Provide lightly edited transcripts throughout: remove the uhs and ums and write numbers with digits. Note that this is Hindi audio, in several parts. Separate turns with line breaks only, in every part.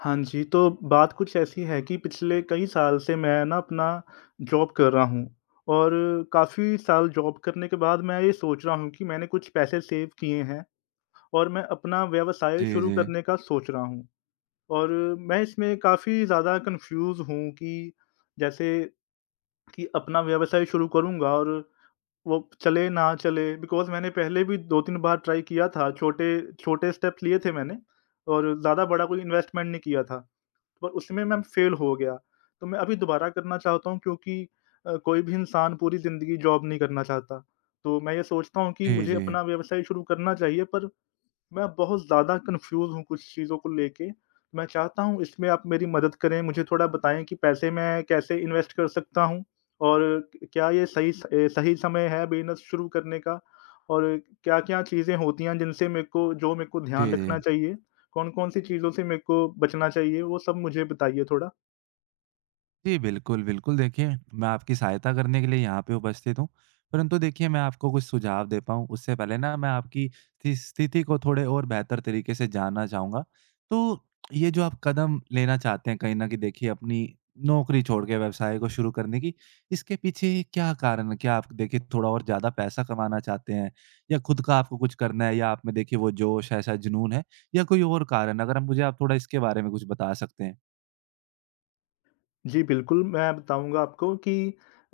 हाँ जी, तो बात कुछ ऐसी है कि पिछले कई साल से मैं ना अपना जॉब कर रहा हूँ और काफ़ी साल जॉब करने के बाद मैं ये सोच रहा हूँ कि मैंने कुछ पैसे सेव किए हैं और मैं अपना व्यवसाय
जी,
शुरू
जी।
करने का सोच रहा हूँ। और मैं इसमें काफ़ी ज़्यादा कन्फ्यूज़ हूँ कि जैसे कि अपना व्यवसाय शुरू करूँगा और वो चले ना चले बिकॉज़ मैंने पहले भी 2-3 बार ट्राई किया था, छोटे छोटे स्टेप्स लिए थे मैंने और ज़्यादा बड़ा कोई इन्वेस्टमेंट नहीं किया था। पर उसमें मैं फेल हो गया। तो मैं अभी दोबारा करना चाहता हूँ क्योंकि कोई भी इंसान पूरी ज़िंदगी जॉब नहीं करना चाहता। तो मैं ये सोचता हूँ कि
जी,
मुझे
जी।
अपना व्यवसाय शुरू करना चाहिए पर मैं बहुत ज़्यादा कन्फ्यूज़ हूँ कुछ चीज़ों को लेके। मैं चाहता हूँ इसमें आप मेरी मदद करें, मुझे थोड़ा बताएँ कि पैसे मैं कैसे इन्वेस्ट कर सकता हूँ? और क्या ये सही सही समय है बिज़नेस शुरू करने का? और क्या-क्या चीज़ें होती हैं जिनसे मेरे को
जी,
ध्यान
जी।
रखना चाहिए? कौन-कौन सी चीज़ों से मेरे को बचना चाहिए? वो सब मुझे बताइए थोड़ा।
जी, बिल्कुल, बिल्कुल देखिए, मैं आपकी सहायता करने के लिए यहाँ पे उपस्थित हूँ। परंतु देखिए मैं आपको कुछ सुझाव दे पाऊँ उससे पहले ना मैं आपकी स्थिति को थोड़े और बेहतर तरीके से जानना चाहूँगा। तो ये जो आप कदम लेना चाहते हैं कहीं न कहीं देखिए अपनी नौकरी छोड़ के व्यवसाय को शुरू करने की, इसके पीछे क्या कारण है? क्या आप देखिए थोड़ा और ज़्यादा पैसा कमाना चाहते हैं? या खुद का आपको कुछ करना है या आप में देखिए वो जोश है, ऐसा जुनून है या कोई और कारण है? अगर आप मुझे आप थोड़ा इसके बारे में कुछ बता सकते हैं।
जी, बिल्कुल, मैं बताऊँगा आपको कि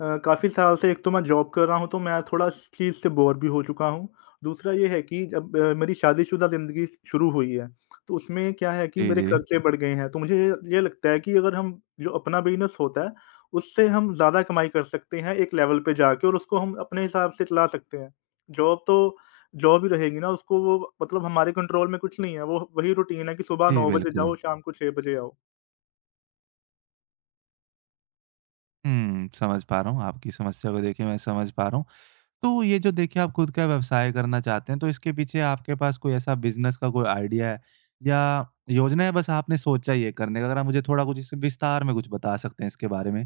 काफ़ी साल से एक तो मैं जॉब कर रहा हूँ, तो मैं थोड़ा इस चीज़ से बोर भी हो चुका हूँ। दूसरा ये है कि जब मेरी शादीशुदा ज़िंदगी शुरू हुई है, तो उसमें क्या है कि
जी,
मेरे
जी।
खर्चे बढ़ गए हैं। तो मुझे ये लगता है कि अगर हम जो अपना बिज़नेस होता है, उससे हम ज़्यादा कमाई कर सकते हैं एक लेवल पे जाके और उसको हम अपने हिसाब से चला सकते हैं। जॉब तो जॉब ही रहेगी ना, उसको वो मतलब हमारे कंट्रोल में कुछ नहीं है, वो वही रूटीन है कि सुबह
जी,
9 बजे
बिल्कुल।
जाओ, शाम को 6 बजे आओ।
हुँ, समझ पा रहा हूँ आपकी समस्या को देखिए मैं समझ पा रहा हूँ। तो ये जो देखिए आप खुद का व्यवसाय करना चाहते हैं, तो इसके पीछे आपके पास कोई ऐसा बिज़नेस का कोई आइडिया है या योजना है बस आपने सोचा ही है करने का? अगर आप मुझे थोड़ा कुछ इस विस्तार में कुछ बता सकते हैं इसके बारे में?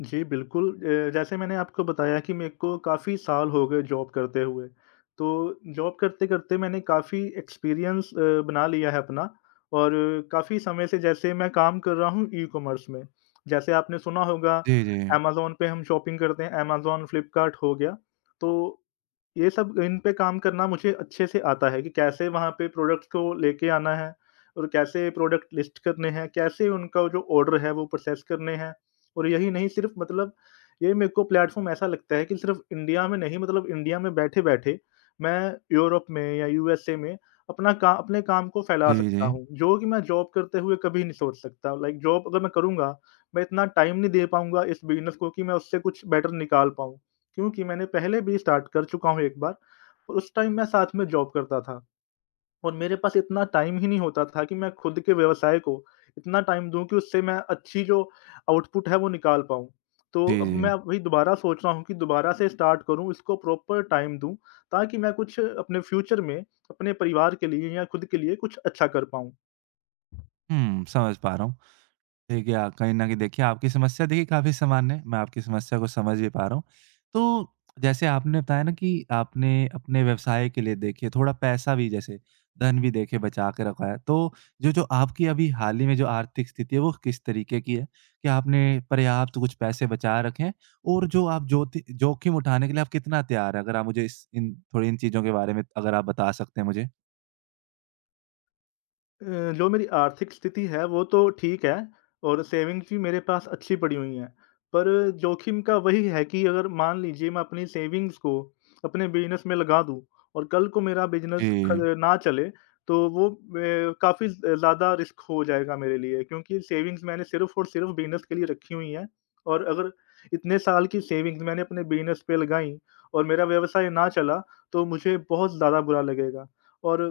जी, बिल्कुल जैसे मैंने आपको बताया कि मेरे को काफ़ी साल हो गए जॉब करते हुए। तो जॉब करते-करते मैंने काफ़ी एक्सपीरियंस बना लिया है अपना और काफ़ी समय से जैसे मैं काम कर रहा हूँ ई-कॉमर्स में। जैसे आपने सुना होगा
जी, जी।
अमेज़न पे हम शॉपिंग करते हैं, अमेज़न, फ्लिपकार्ट हो गया। तो ये सब इन पे काम करना मुझे अच्छे से आता है कि कैसे वहाँ पे प्रोडक्ट्स को लेके आना है और कैसे प्रोडक्ट लिस्ट करने हैं, कैसे उनका जो ऑर्डर है वो प्रोसेस करने हैं। और यही नहीं सिर्फ़ मतलब ये मेरे को प्लेटफ़ॉर्म ऐसा लगता है कि सिर्फ़ इंडिया में नहीं मतलब इंडिया में बैठे-बैठे मैं यूरोप में या यूएसए में अपना का अपने काम को फैला
जी,
सकता
जी।
हूँ, जो कि मैं जॉब करते हुए कभी नहीं सोच सकता। लाइक जॉब अगर मैं करूँगा, मैं इतना टाइम नहीं दे पाऊँगा इस बिज़नेस को कि मैं उससे कुछ बेटर निकाल पाऊँ, क्योंकि मैंने पहले भी स्टार्ट कर चुका हूँ एक बार और उस टाइम मैं साथ में जॉब करता था। और मेरे पास इतना टाइम ही नहीं होता था कि मैं खुद के व्यवसाय को इतना टाइम दूँ कि उससे मैं अच्छी जो आउटपुट है वो निकाल पाऊँ। तो
जी,
अब
जी।
मैं वही दोबारा सोच रहा हूँ कि दोबारा से स्टार्ट करूँ, इसको प्रॉपर टाइम दूँ ताकि मैं कुछ अपने फ्यूचर में अपने परिवार के लिए या खुद के लिए कुछ अच्छा कर पाऊँ।
हुँ, समझ पा रहा हूँ। देखिए, आप कहीं न कहीं देखिए आपकी समस्या देखिए काफ़ी सामान्य है, मैं आपकी समस्या को समझ भी पा रहा हूँ। तो जैसे आपने बताया ना कि आपने अपने व्यवसाय के लिए देखिए थोड़ा पैसा भी जैसे धन भी देखिए बचा के रखा है। तो जो जो आपकी अभी हाल ही में जो आर्थिक स्थिति है वो किस तरीके की है? क्या आपने पर्याप्त कुछ पैसे बचा रखे हैं? और जो आप जोति जोखिम उठाने के लिए आप कितना तैयार हैं? अगर आप मुझे इस इन थोड़ी इन चीज़ों के बारे में अगर आप बता सकते हैं मुझे।
जो मेरी आर्थिक स्थिति है वो तो ठीक है और सेविंग्स भी मेरे पास अच्छी पड़ी हुई हैं। पर जोखिम का वही है कि अगर मान लीजिए मैं अपनी सेविंग्स को अपने बिज़नेस में लगा दूँ और कल को मेरा बिज़नेस ख
जी।
ना चले तो वो काफ़ी ज़ ज़्यादा रिस्क हो जाएगा मेरे लिए क्योंकि सेविंग्स मैंने सिर्फ़ और सिर्फ़ बिज़नेस के लिए रखी हुई हैं। और अगर इतने साल की सेविंग्स मैंने अपने बिज़नेस पे लगाई और मेरा व्यवसाय ना चला तो मुझे बहुत ज़्यादा बुरा लगेगा और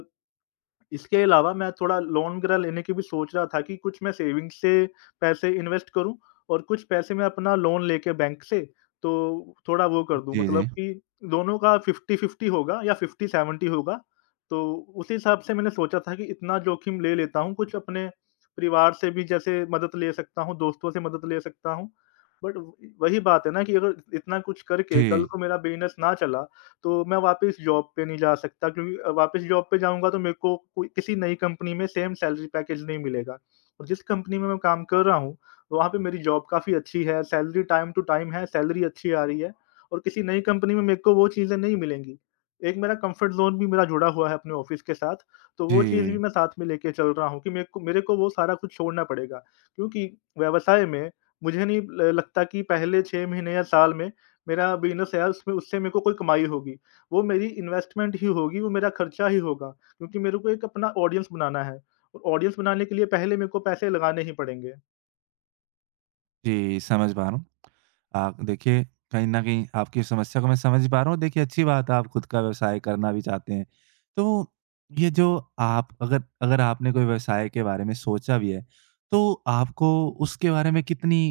इसके अलावा मैं थोड़ा लोन वगैरह लेने की भी सोच रहा था कि कुछ मैं सेविंग्स से पैसे इन्वेस्ट करूँ और कुछ पैसे मैं अपना लोन लेके बैंक से, तो थोड़ा वो कर दूँ
जी,
मतलब
जी।
कि दोनों का 50-50 होगा या 50-70 होगा। तो उसी हिसाब से मैंने सोचा था कि इतना जोखिम ले लेता हूँ, कुछ अपने परिवार से भी जैसे मदद ले सकता हूँ, दोस्तों से मदद ले सकता हूँ। बट वही बात है ना कि अगर इतना कुछ करके कल
जी,
को मेरा बिज़नेस ना चला तो मैं वापस जॉब पे नहीं जा सकता क्योंकि वापस जॉब पे जाऊँगा तो मेरे को कोई किसी नई कंपनी में सेम सैलरी पैकेज नहीं मिलेगा। और जिस कंपनी में मैं काम कर रहा हूँ, वहाँ पे मेरी जॉब काफ़ी अच्छी है, सैलरी टाइम टू टाइम है, सैलरी अच्छी आ रही है और किसी नई कंपनी में मेरे को वो चीज़ें नहीं मिलेंगी। एक मेरा कम्फ़र्ट ज़ोन भी मेरा जुड़ा हुआ है अपने ऑफ़िस के साथ, तो वो चीज़ भी
जी।
मैं साथ में लेके चल रहा हूँ कि मेरे को वो सारा कुछ छोड़ना पड़ेगा। क्योंकि व्यवसाय में मुझे नहीं ल लगता कि पहले 6 महीने या साल में मेरा बिज़नेस है उसमें उससे मेरे को कोई कमाई होगी, वो मेरी इन्वेस्टमेंट ही होगी, वो मेरा खर्चा ही होगा क्योंकि मेरे को एक अपना ऑडियंस बनाना है। और ऑडियंस बनाने के लिए पहले मेरे को पैसे लगाने ही पड़ेंगे।
जी, समझ पा रहा हूँ। आप देखिए, कहीं न कहीं आपकी समस्या को मैं समझ पा रहा हूँ। देखिए, अच्छी बात है, आप खुद का व्यवसाय करना भी चाहते हैं। तो ये जो आप अगर अगर आपने कोई व्यवसाय के बारे में सोचा भी है, तो आपको उसके बारे में कितनी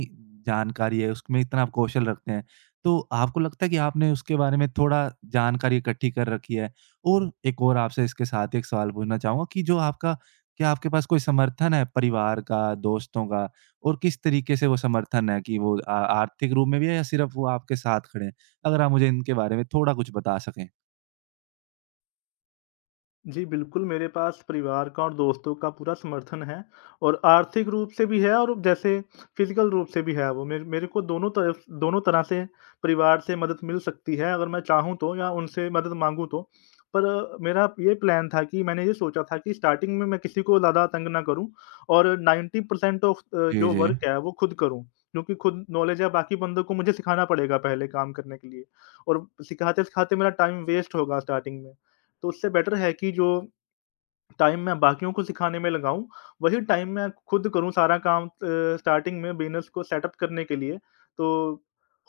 जानकारी है, उसमें इतना आप कौशल रखते हैं? तो आपको लगता है कि आपने उसके बारे में थोड़ा जानकारी इकट्ठी कर रखी है? और एक और आपसे इसके साथ एक सवाल पूछना चाहूँगा कि जो आपका क्या आपके पास कोई समर्थन है परिवार का, दोस्तों का और किस तरीके से वो समर्थन है कि वो आर्थिक रूप में भी है या सिर्फ़ वो आपके साथ खड़े हैं? अगर आप मुझे इनके बारे में थोड़ा कुछ बता सकें।
जी, बिल्कुल, मेरे पास परिवार का और दोस्तों का पूरा समर्थन है और आर्थिक रूप से भी है और जैसे फ़िज़िकल रूप से भी है वो। मेरे मेरे को दोनों तरफ दोनों तरह से परिवार से मदद मिल सकती है अगर मैं चाहूँ तो या उनसे मदद माँगूँ तो। पर मेरा ये प्लान था कि मैंने ये सोचा था कि स्टार्टिंग में मैं किसी को ज़्यादा तंग ना करूँ और 90%
जी,
जो
जी।
वर्क है वो खुद करूँ, क्योंकि खुद नॉलेज है बाकी बंदों को मुझे सिखाना पड़ेगा पहले काम करने के लिए और सिखाते-सिखाते मेरा टाइम वेस्ट होगा स्टार्टिंग में। तो उससे बेटर है कि जो टाइम मैं बाकियों को सिखाने में लगाऊँ, वही टाइम मैं खुद करूँ सारा काम स्टार्टिंग में बिज़नेस को सेटअप करने के लिए। तो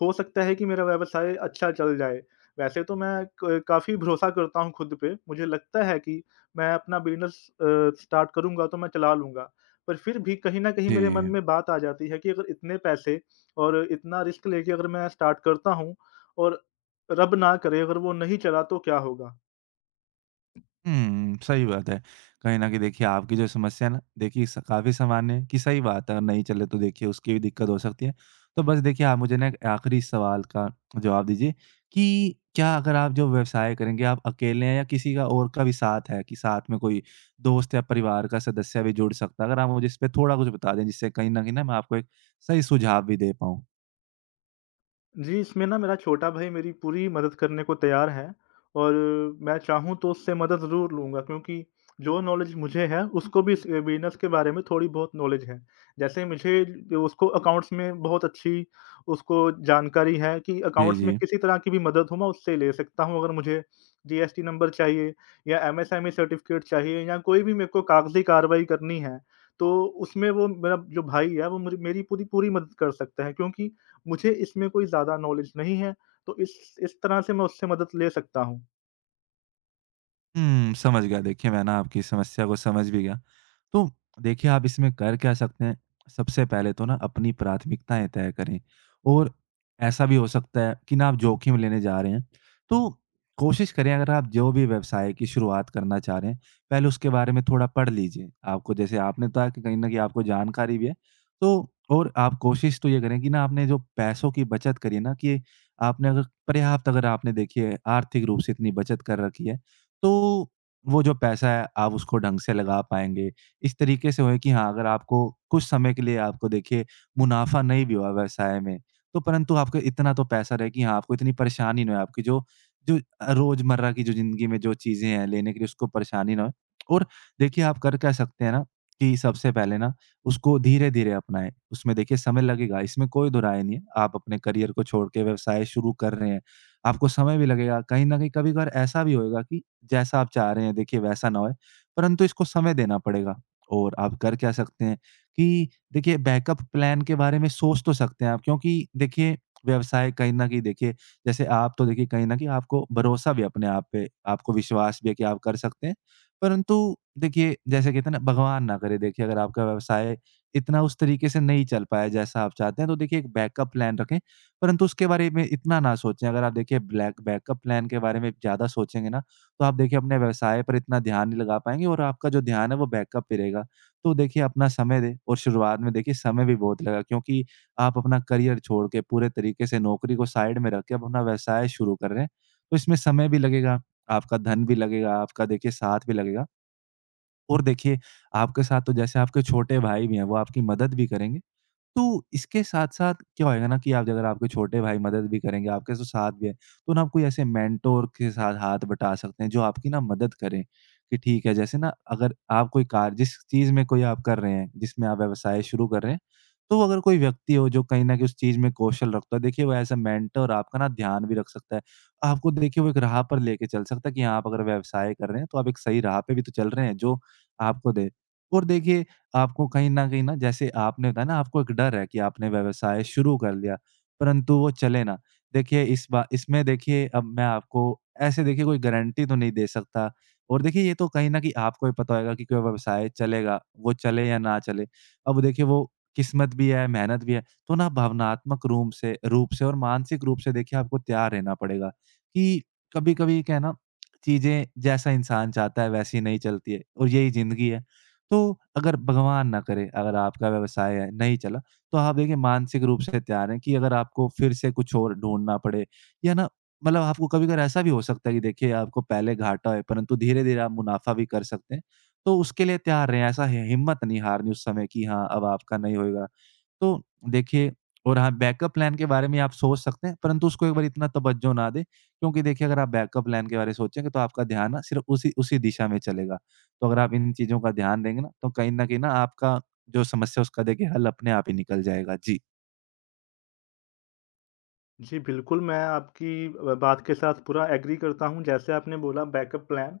हो सकता है कि मेरा व्यवसाय अच्छा चल जाए। वैसे तो मैं क काफ़ी भरोसा करता हूँ खुद पे, मुझे लगता है कि मैं अपना बिज़नेस स्टार्ट करूँगा तो मैं चला लूँगा। पर फिर भी कहीं न कहीं मेरे मन
जी।
में बात आ जाती है कि अगर इतने पैसे और इतना रिस्क लेके अगर मैं स्टार्ट करता हूँ और रब ना करे अगर वो नहीं चला तो क्या होगा?
हुँ, सही बात है। कहीं न कहीं देखिए आपकी जो समस्या है ना देखिए स काफ़ी सामान्य है कि सही बात है और नहीं चले तो देखिए उसकी भी दिक्कत हो सकती है। तो बस देखिए आप मुझे ना एक आखिरी सवाल का जवाब दीजिए कि क्या अगर आप जो व्यवसाय करेंगे आप अकेले हैं या किसी का और का भी साथ है कि साथ में कोई दोस्त या परिवार का सदस्य भी जुड़ सकता है? अगर आप मुझे इस पे थोड़ा कुछ बता दें जिससे कहीं न कहीं ना मैं आपको एक सही सुझाव भी दे पाऊँ?
जी, इसमें ना मेरा छोटा भाई मेरी पूरी मदद करने को तैयार है और मैं चाहूँ तो उससे मदद ज़रूर लूँगा क्योंकि जो नॉलेज मुझे है, उसको भी इस बिज़नेस के बारे में थोड़ी बहुत नॉलेज है। जैसे मुझे उसको अकाउंट्स में बहुत अच्छी उसको जानकारी है कि
जी,
अकाउंट्स में
जी।
किसी तरह की भी मदद हो, मैं उससे ले सकता हूँ। अगर मुझे जीएसटी नंबर चाहिए या एमएसएमई सर्टिफिकेट चाहिए या कोई भी मेरे को कागज़ी कार्रवाई करनी है, तो उसमें वो मेरा जो भाई है, वो मुझे मेरी पूरी पूरी मदद कर सकता है क्योंकि मुझे इसमें कोई ज़्यादा नॉलेज नहीं है, तो इस तरह से मैं उससे मदद ले सकता हूँ।
हुँ, समझ गया। देखिए, मैं ना आपकी समस्या को समझ भी गया। तो देखिए, आप इसमें कर क्या सकते हैं, सबसे पहले तो ना अपनी प्राथमिकताएँ तय करें और ऐसा भी हो सकता है कि ना आप जोखिम लेने जा रहे हैं, तो कोशिश करें अगर आप जो भी व्यवसाय की शुरुआत करना चाह रहे हैं, पहले उसके बारे में थोड़ा पढ़ लीजिए। आपको जैसे आपने बताया कि कहीं न कहीं आपको जानकारी भी है, तो और आप कोशिश तो ये करें कि ना आपने जो पैसों की बचत करी है ना कि आपने अगर पर्याप्त अगर आपने देखिए आर्थिक रूप से इतनी बचत कर रखी है, तो वो जो पैसा है, आप उसको ढंग से लगा पाएँगे। इस तरीके से होए कि हाँ, अगर आपको कुछ समय के लिए आपको देखिए मुनाफ़ा नहीं भी हुआ व्यवसाय में, तो परंतु आपका इतना तो पैसा रहे कि हाँ, आपको इतनी परेशानी ना हो, आपकी जो जो रोज़मर्रा की जो ज़िंदगी में जो चीज़ें हैं लेने के लिए उसको परेशानी ना हो। और देखिए आप कर क्या सकते हैं ना कि सबसे पहले ना उसको धीरे-धीरे अपनाएँ। उसमें देखिए समय लगेगा, इसमें कोई दो राय नहीं है। आप अपने करियर को छोड़ के व्यवसाय शुरू कर रहे हैं, आपको समय भी लगेगा। कहीं न कहीं कभी-कभार ऐसा भी होएगा कि जैसा आप चाह रहे हैं देखिए वैसा ना होए, परंतु इसको समय देना पड़ेगा। और आप कर क्या सकते हैं कि देखिए बैकअप प्लान के बारे में सोच तो सकते हैं आप क्योंकि देखिए व्यवसाय कहीं न कहीं देखिए जैसे आप तो देखिए कहीं न कहीं आपको भरोसा भी है अपने आप पे, आपको विश्वास भी है कि आप कर सकते हैं। परंतु देखिए जैसे कहते हैं ना भगवान ना करे देखिए अगर आपका व्यवसाय इतना उस तरीके से नहीं चल पाया जैसा आप चाहते हैं तो देखिए एक बैकअप प्लान रखें, परंतु उसके बारे में इतना ना सोचें। अगर आप देखिए ब्लैक बैकअप प्लान के बारे में ज़्यादा सोचेंगे ना तो आप देखिए अपने व्यवसाय पर इतना ध्यान नहीं लगा पाएँगे और आपका जो ध्यान है वो बैकअप पे रहेगा। तो देखिए अपना समय दें और शुरुआत में देखिए समय भी बहुत लगा क्योंकि आप अपना करियर छोड़ के पूरे तरीके से नौकरी को साइड में रख के आप अपना व्यवसाय शुरू कर रहे हैं। तो इसमें समय भी लगेगा, आपका धन भी लगेगा, आपका देखिए साथ भी लगेगा और देखिए आपके साथ तो जैसे आपके छोटे भाई भी हैं, वो आपकी मदद भी करेंगे। तो इसके साथ-साथ क्या होएगा ना कि आप अगर आपके छोटे भाई मदद भी करेंगे, आपके तो साथ भी है, तो ना आप कोई ऐसे मेंटोर के साथ हाथ बटा सकते हैं, जो आपकी ना मदद करें कि ठीक है, जैसे ना अगर आप कोई कार्य जिस चीज़ में कोई आप कर रहे हैं, जिसमें आप व्यवसाय शुरू कर रहे हैं, तो अगर कोई व्यक्ति हो जो कहीं न कहीं उस चीज़ में कौशल रखता है, देखिए वो एज़ अ मेंटर आपका ना ध्यान भी रख सकता है। आपको देखिए वो एक राह पर लेके चल सकता है कि हाँ, आप अगर व्यवसाय कर रहे हैं, तो आप एक सही राह पे भी तो चल रहे हैं, जो आपको दे। और देखिए आपको कहीं न कहीं ना जैसे आपने बताया ना आपको एक डर है कि आपने व्यवसाय शुरू कर लिया, परंतु वो चले ना। देखिए इस बा इसमें देखिए अब मैं आपको ऐसे देखिए कोई गारंटी तो नहीं दे सकता और देखिए ये तो कहीं न कहीं आपको ही पता होएगा कि कोई व्यवसाय चलेगा, वो चले या ना चले। अब देखिए वो किस्मत भी है, मेहनत भी है, तो ना भावनात्मक रूप से और मानसिक रूप से देखिए आपको तैयार रहना पड़ेगा कि कभी-कभी क्या है ना, चीज़ें जैसा इंसान चाहता है वैसी नहीं चलती है और यही ज़िंदगी है। तो अगर भगवान ना करे, अगर आपका व्यवसाय है नहीं चला, तो आप देखिए मानसिक रूप से तैयार हैं कि अगर आपको फिर से कुछ और ढूँढना पड़े या ना मतलब आपको कभी-कभार ऐसा भी हो सकता है कि देखिए आपको पहले घाटा है, परंतु धीरे-धीरे आप मुनाफ़ा भी कर सकते हैं। तो उसके लिए तैयार रहें, ऐसा हि हिम्मत नहीं हारनी उस समय कि हाँ, अब आपका नहीं होएगा। तो देखिए और हाँ, बैकअप प्लान के बारे में आप सोच सकते हैं, परंतु उसको एक बार इतना तवज्जो ना दें, क्योंकि देखिए अगर आप बैकअप प्लान के बारे में सोचेंगे तो आपका ध्यान ना सिर्फ़ उसी उसी दिशा में चलेगा। तो अगर आप इन चीज़ों का ध्यान देंगे ना, तो कहीं न कहीं ना आपका जो समस्या है उसका देखिए हल अपने आप ही निकल जाएगा। जी।
जी, बिल्कुल, मैं आपकी बात के साथ पूरा एग्री करता हूँ। जैसे आपने बोला बैकअप प्लान,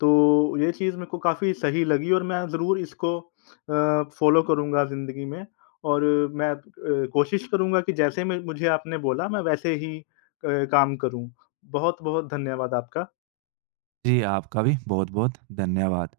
तो ये चीज़ मेरे को काफ़ी सही लगी और मैं ज़रूर इसको फ़ॉलो करूँगा ज़िंदगी में और मैं अ, कोशिश करूँगा कि जैसे मैं मुझे आपने बोला, मैं वैसे ही काम करूँ। बहुत-बहुत धन्यवाद आपका।
जी, आपका भी बहुत-बहुत धन्यवाद।